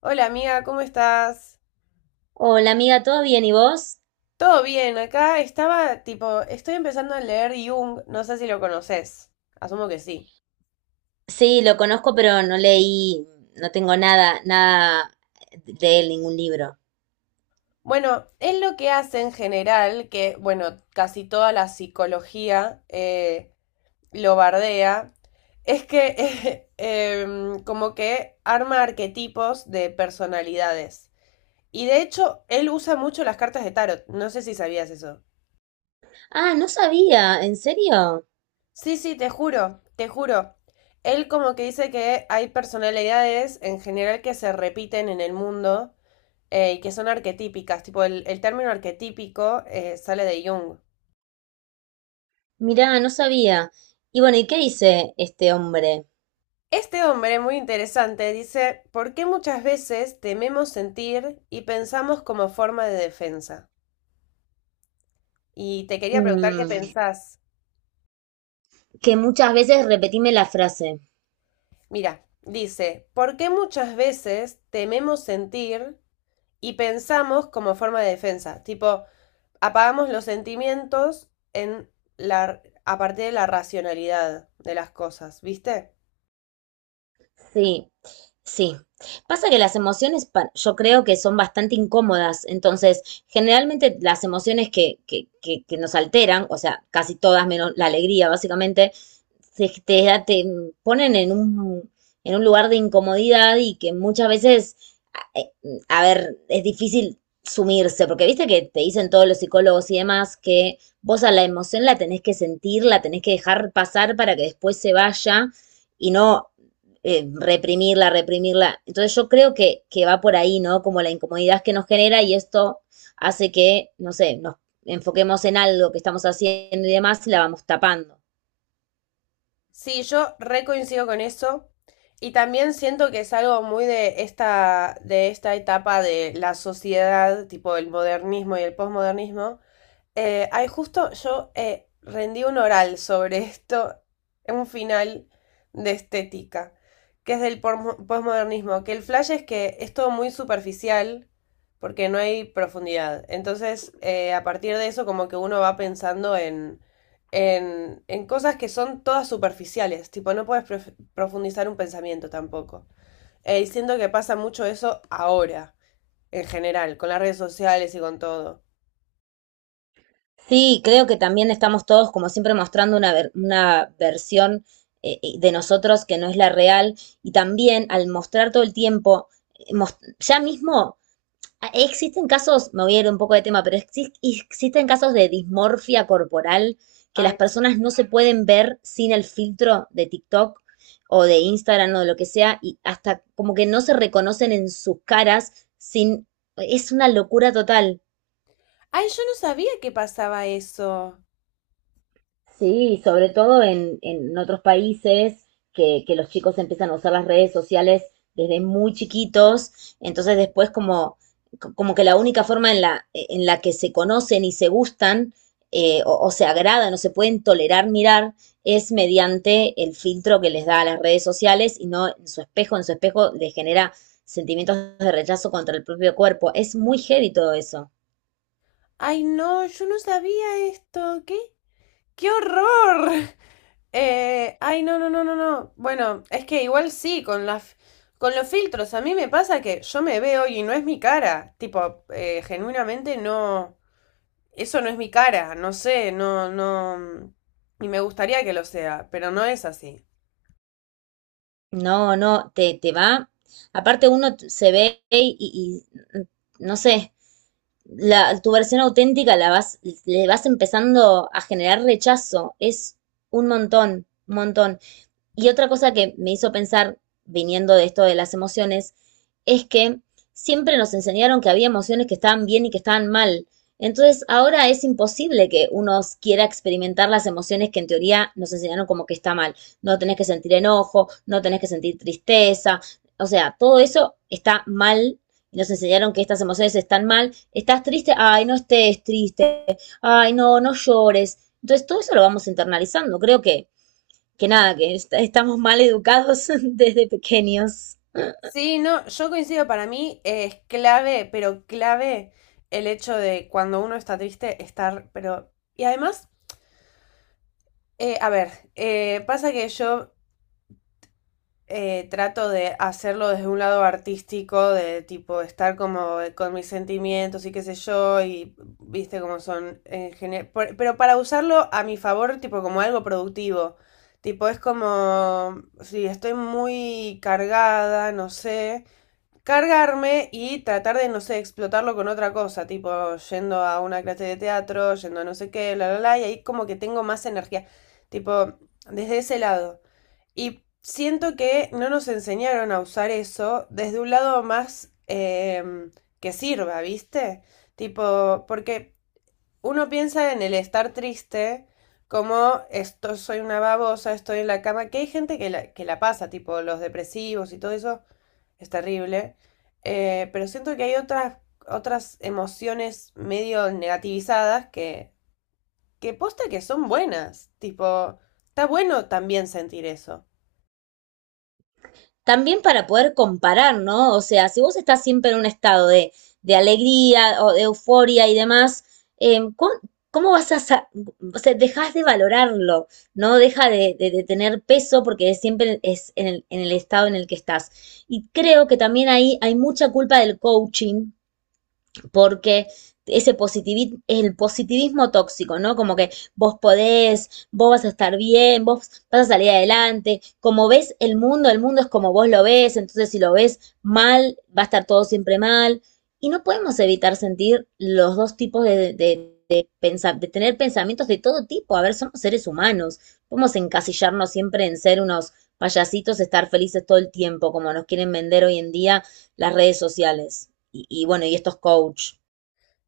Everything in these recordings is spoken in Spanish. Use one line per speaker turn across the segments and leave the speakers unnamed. Hola amiga, ¿cómo estás?
Hola amiga, ¿todo bien? ¿Y vos?
Todo bien, acá estaba tipo, estoy empezando a leer Jung, no sé si lo conoces, asumo que sí.
Sí, lo conozco, pero no leí, no tengo nada de él, ningún libro.
Bueno, es lo que hace en general, que bueno, casi toda la psicología lo bardea, es que como que arma arquetipos de personalidades. Y de hecho, él usa mucho las cartas de tarot, no sé si sabías eso.
Ah, no sabía, ¿en serio?
Sí, sí, te juro, te juro. Él como que dice que hay personalidades en general que se repiten en el mundo y que son arquetípicas, tipo el término arquetípico sale de Jung.
Mirá, no sabía. Y bueno, ¿y qué dice este hombre?
Este hombre, muy interesante, dice, ¿por qué muchas veces tememos sentir y pensamos como forma de defensa? Y te quería preguntar qué
Mm,
pensás.
que muchas veces repetime la frase.
Mira, dice, ¿por qué muchas veces tememos sentir y pensamos como forma de defensa? Tipo, apagamos los sentimientos en a partir de la racionalidad de las cosas, ¿viste?
Sí, sí. Pasa que las emociones, yo creo que son bastante incómodas, entonces generalmente las emociones que nos alteran, o sea, casi todas menos la alegría, básicamente, te ponen en en un lugar de incomodidad y que muchas veces, a eh, a ver, es difícil sumirse, porque viste que te dicen todos los psicólogos y demás que vos a la emoción la tenés que sentir, la tenés que dejar pasar para que después se vaya y no reprimirla, reprimirla. Entonces yo creo que va por ahí, ¿no? Como la incomodidad que nos genera y esto hace que, no sé, nos enfoquemos en algo que estamos haciendo y demás y la vamos tapando.
Sí, yo recoincido con eso. Y también siento que es algo muy de esta, etapa de la sociedad, tipo el modernismo y el posmodernismo. Ay, justo yo rendí un oral sobre esto en un final de estética, que es del posmodernismo, que el flash es que es todo muy superficial porque no hay profundidad. Entonces, a partir de eso, como que uno va pensando en cosas que son todas superficiales, tipo, no puedes profundizar un pensamiento tampoco. Y siento que pasa mucho eso ahora, en general, con las redes sociales y con todo.
Sí, creo que también estamos todos, como siempre, mostrando una versión de nosotros que no es la real y también al mostrar todo el tiempo, ya mismo. Ah, existen casos, me voy a ir un poco de tema, pero existen casos de dismorfia corporal que las
Ay,
personas no se pueden ver sin el filtro de TikTok o de Instagram o de lo que sea, y hasta como que no se reconocen en sus caras sin... Es una locura total.
ay, yo no sabía que pasaba eso.
Sí, sobre todo en otros países que los chicos empiezan a usar las redes sociales desde muy chiquitos, entonces después como, como que la única forma en en la que se conocen y se gustan o se agradan o se pueden tolerar mirar es mediante el filtro que les da a las redes sociales y no en su espejo, en su espejo les genera sentimientos de rechazo contra el propio cuerpo. Es muy heavy todo eso.
Ay, no, yo no sabía esto. ¿Qué? ¡Qué horror! Ay, no, no, no, no, no. Bueno, es que igual sí, con con los filtros. A mí me pasa que yo me veo y no es mi cara. Tipo, genuinamente no. Eso no es mi cara. No sé, no, no. Y me gustaría que lo sea, pero no es así.
No, no, te va. Aparte se ve y, no sé, la, tu versión auténtica la vas, le vas empezando a generar rechazo. Es un montón, un montón. Y otra cosa que me hizo pensar, viniendo de esto de las emociones, es que siempre nos enseñaron que había emociones que estaban bien y que estaban mal. Entonces ahora es imposible que uno quiera experimentar las emociones que en teoría nos enseñaron como que está mal. No tenés que sentir enojo, no tenés que sentir tristeza. O sea, todo eso está mal y nos enseñaron que estas emociones están mal. Estás triste, ay, no estés triste, ay, no, no llores. Entonces todo eso lo vamos internalizando. Creo que nada, que estamos mal educados desde pequeños.
Sí, no, yo coincido, para mí es clave, pero clave el hecho de cuando uno está triste estar, pero. Y además, a ver, pasa que yo trato de hacerlo desde un lado artístico, de tipo estar como con mis sentimientos y qué sé yo, y viste cómo son en general, pero para usarlo a mi favor, tipo como algo productivo, tipo es como, si estoy muy cargada, no sé, cargarme y tratar de, no sé, explotarlo con otra cosa, tipo yendo a una clase de teatro, yendo a no sé qué, bla, bla, bla, y ahí como que tengo más energía, tipo, desde ese lado. Y siento que no nos enseñaron a usar eso desde un lado más que sirva, ¿viste? Tipo, porque uno piensa en el estar triste. Como esto soy una babosa, estoy en la cama, que hay gente que que la pasa, tipo los depresivos y todo eso, es terrible. Pero siento que hay otras emociones medio negativizadas que posta que son buenas. Tipo, está bueno también sentir eso.
También para poder comparar, ¿no? O sea, si vos estás siempre en un estado de alegría o de euforia y demás, em, ¿cómo vas a... o sea, dejas de valorarlo, ¿no? Deja de tener peso porque siempre es en en el estado en el que estás. Y creo que también ahí hay mucha culpa del coaching, porque ese positivismo, el positivismo tóxico, ¿no? Como que vos podés, vos vas a estar bien, vos vas a salir adelante, como ves el mundo es como vos lo ves, entonces si lo ves mal, va a estar todo siempre mal. Y no podemos evitar sentir los dos tipos de pensar, de tener pensamientos de todo tipo. A ver, somos seres humanos, podemos encasillarnos siempre en ser unos payasitos, estar felices todo el tiempo, como nos quieren vender hoy en día las redes sociales y bueno, y estos coach.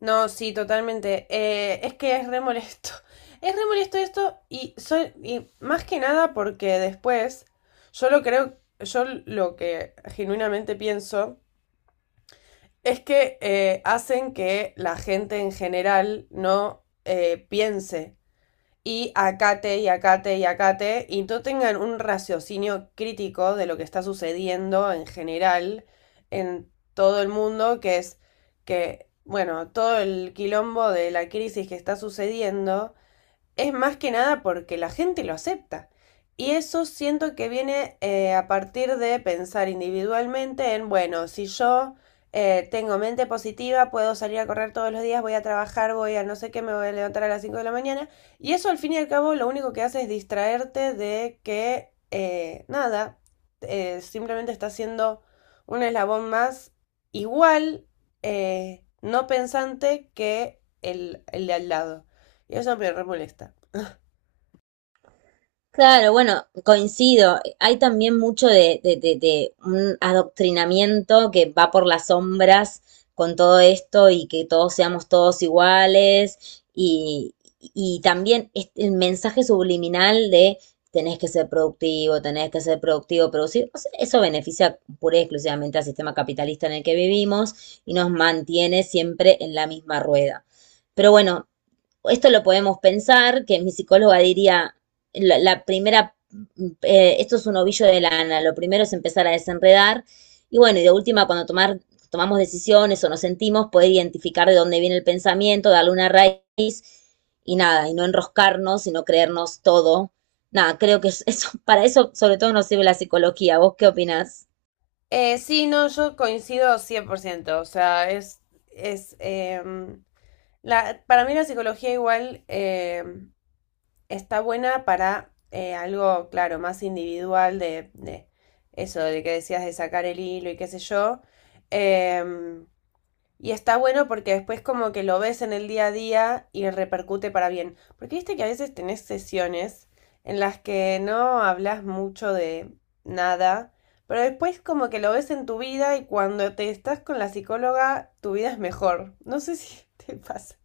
No, sí, totalmente. Es que es re molesto. Es re molesto esto y más que nada porque después yo lo creo, yo lo que genuinamente pienso es que hacen que la gente en general no piense y acate y acate y acate y no tengan un raciocinio crítico de lo que está sucediendo en general en todo el mundo, que es que, bueno, todo el quilombo de la crisis que está sucediendo es más que nada porque la gente lo acepta. Y eso siento que viene a partir de pensar individualmente en, bueno, si yo tengo mente positiva, puedo salir a correr todos los días, voy a trabajar, voy a no sé qué, me voy a levantar a las 5 de la mañana. Y eso al fin y al cabo lo único que hace es distraerte de que nada, simplemente está siendo un eslabón más igual, no pensante que el de al lado. Y eso me re molesta.
Claro, bueno, coincido. Hay también mucho de un adoctrinamiento que va por las sombras con todo esto y que todos seamos todos iguales y también el mensaje subliminal de tenés que ser productivo, tenés que ser productivo, producir. O sea, eso beneficia pura y exclusivamente al sistema capitalista en el que vivimos y nos mantiene siempre en la misma rueda. Pero bueno, esto lo podemos pensar, que mi psicóloga diría, la primera, esto es un ovillo de lana, lo primero es empezar a desenredar y bueno, y de última, tomamos decisiones o nos sentimos, poder identificar de dónde viene el pensamiento, darle una raíz y nada, y no enroscarnos y no creernos todo. Nada, creo que eso, para eso sobre todo nos sirve la psicología. ¿Vos qué opinás?
Sí, no, yo coincido 100%, o sea, es, es em, para mí la psicología igual está buena para algo, claro, más individual de eso, de que decías de sacar el hilo y qué sé yo. Em, y está bueno porque después como que lo ves en el día a día y repercute para bien. Porque viste que a veces tenés sesiones en las que no hablas mucho de nada, pero después como que lo ves en tu vida y cuando te estás con la psicóloga, tu vida es mejor. No sé si te pasa.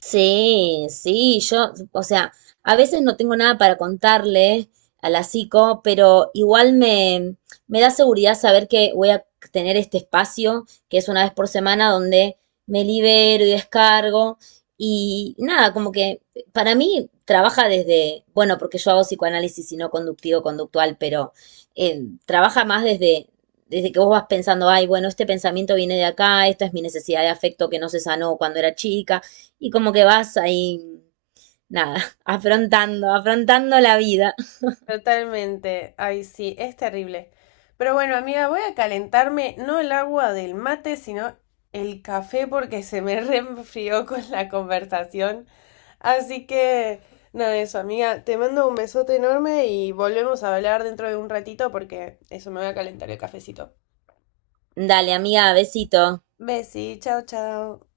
Sí, sí, yo, o sea, a veces no tengo nada para contarle a la psico, pero igual me da seguridad saber que voy a tener este espacio, que es 1 vez por semana, donde me libero y descargo. Y nada, como que para mí trabaja desde, bueno, porque yo hago psicoanálisis y no conductivo-conductual, pero trabaja más desde que vos vas pensando, ay, bueno, este pensamiento viene de acá, esta es mi necesidad de afecto que no se sanó cuando era chica. Y como que vas ahí, nada, afrontando, afrontando la vida.
Totalmente. Ay, sí, es terrible. Pero bueno, amiga, voy a calentarme no el agua del mate, sino el café porque se me reenfrió con la conversación. Así que, nada, eso, amiga. Te mando un besote enorme y volvemos a hablar dentro de un ratito porque eso me va a calentar el cafecito.
Dale, amiga, besito.
Besi, chao, chao.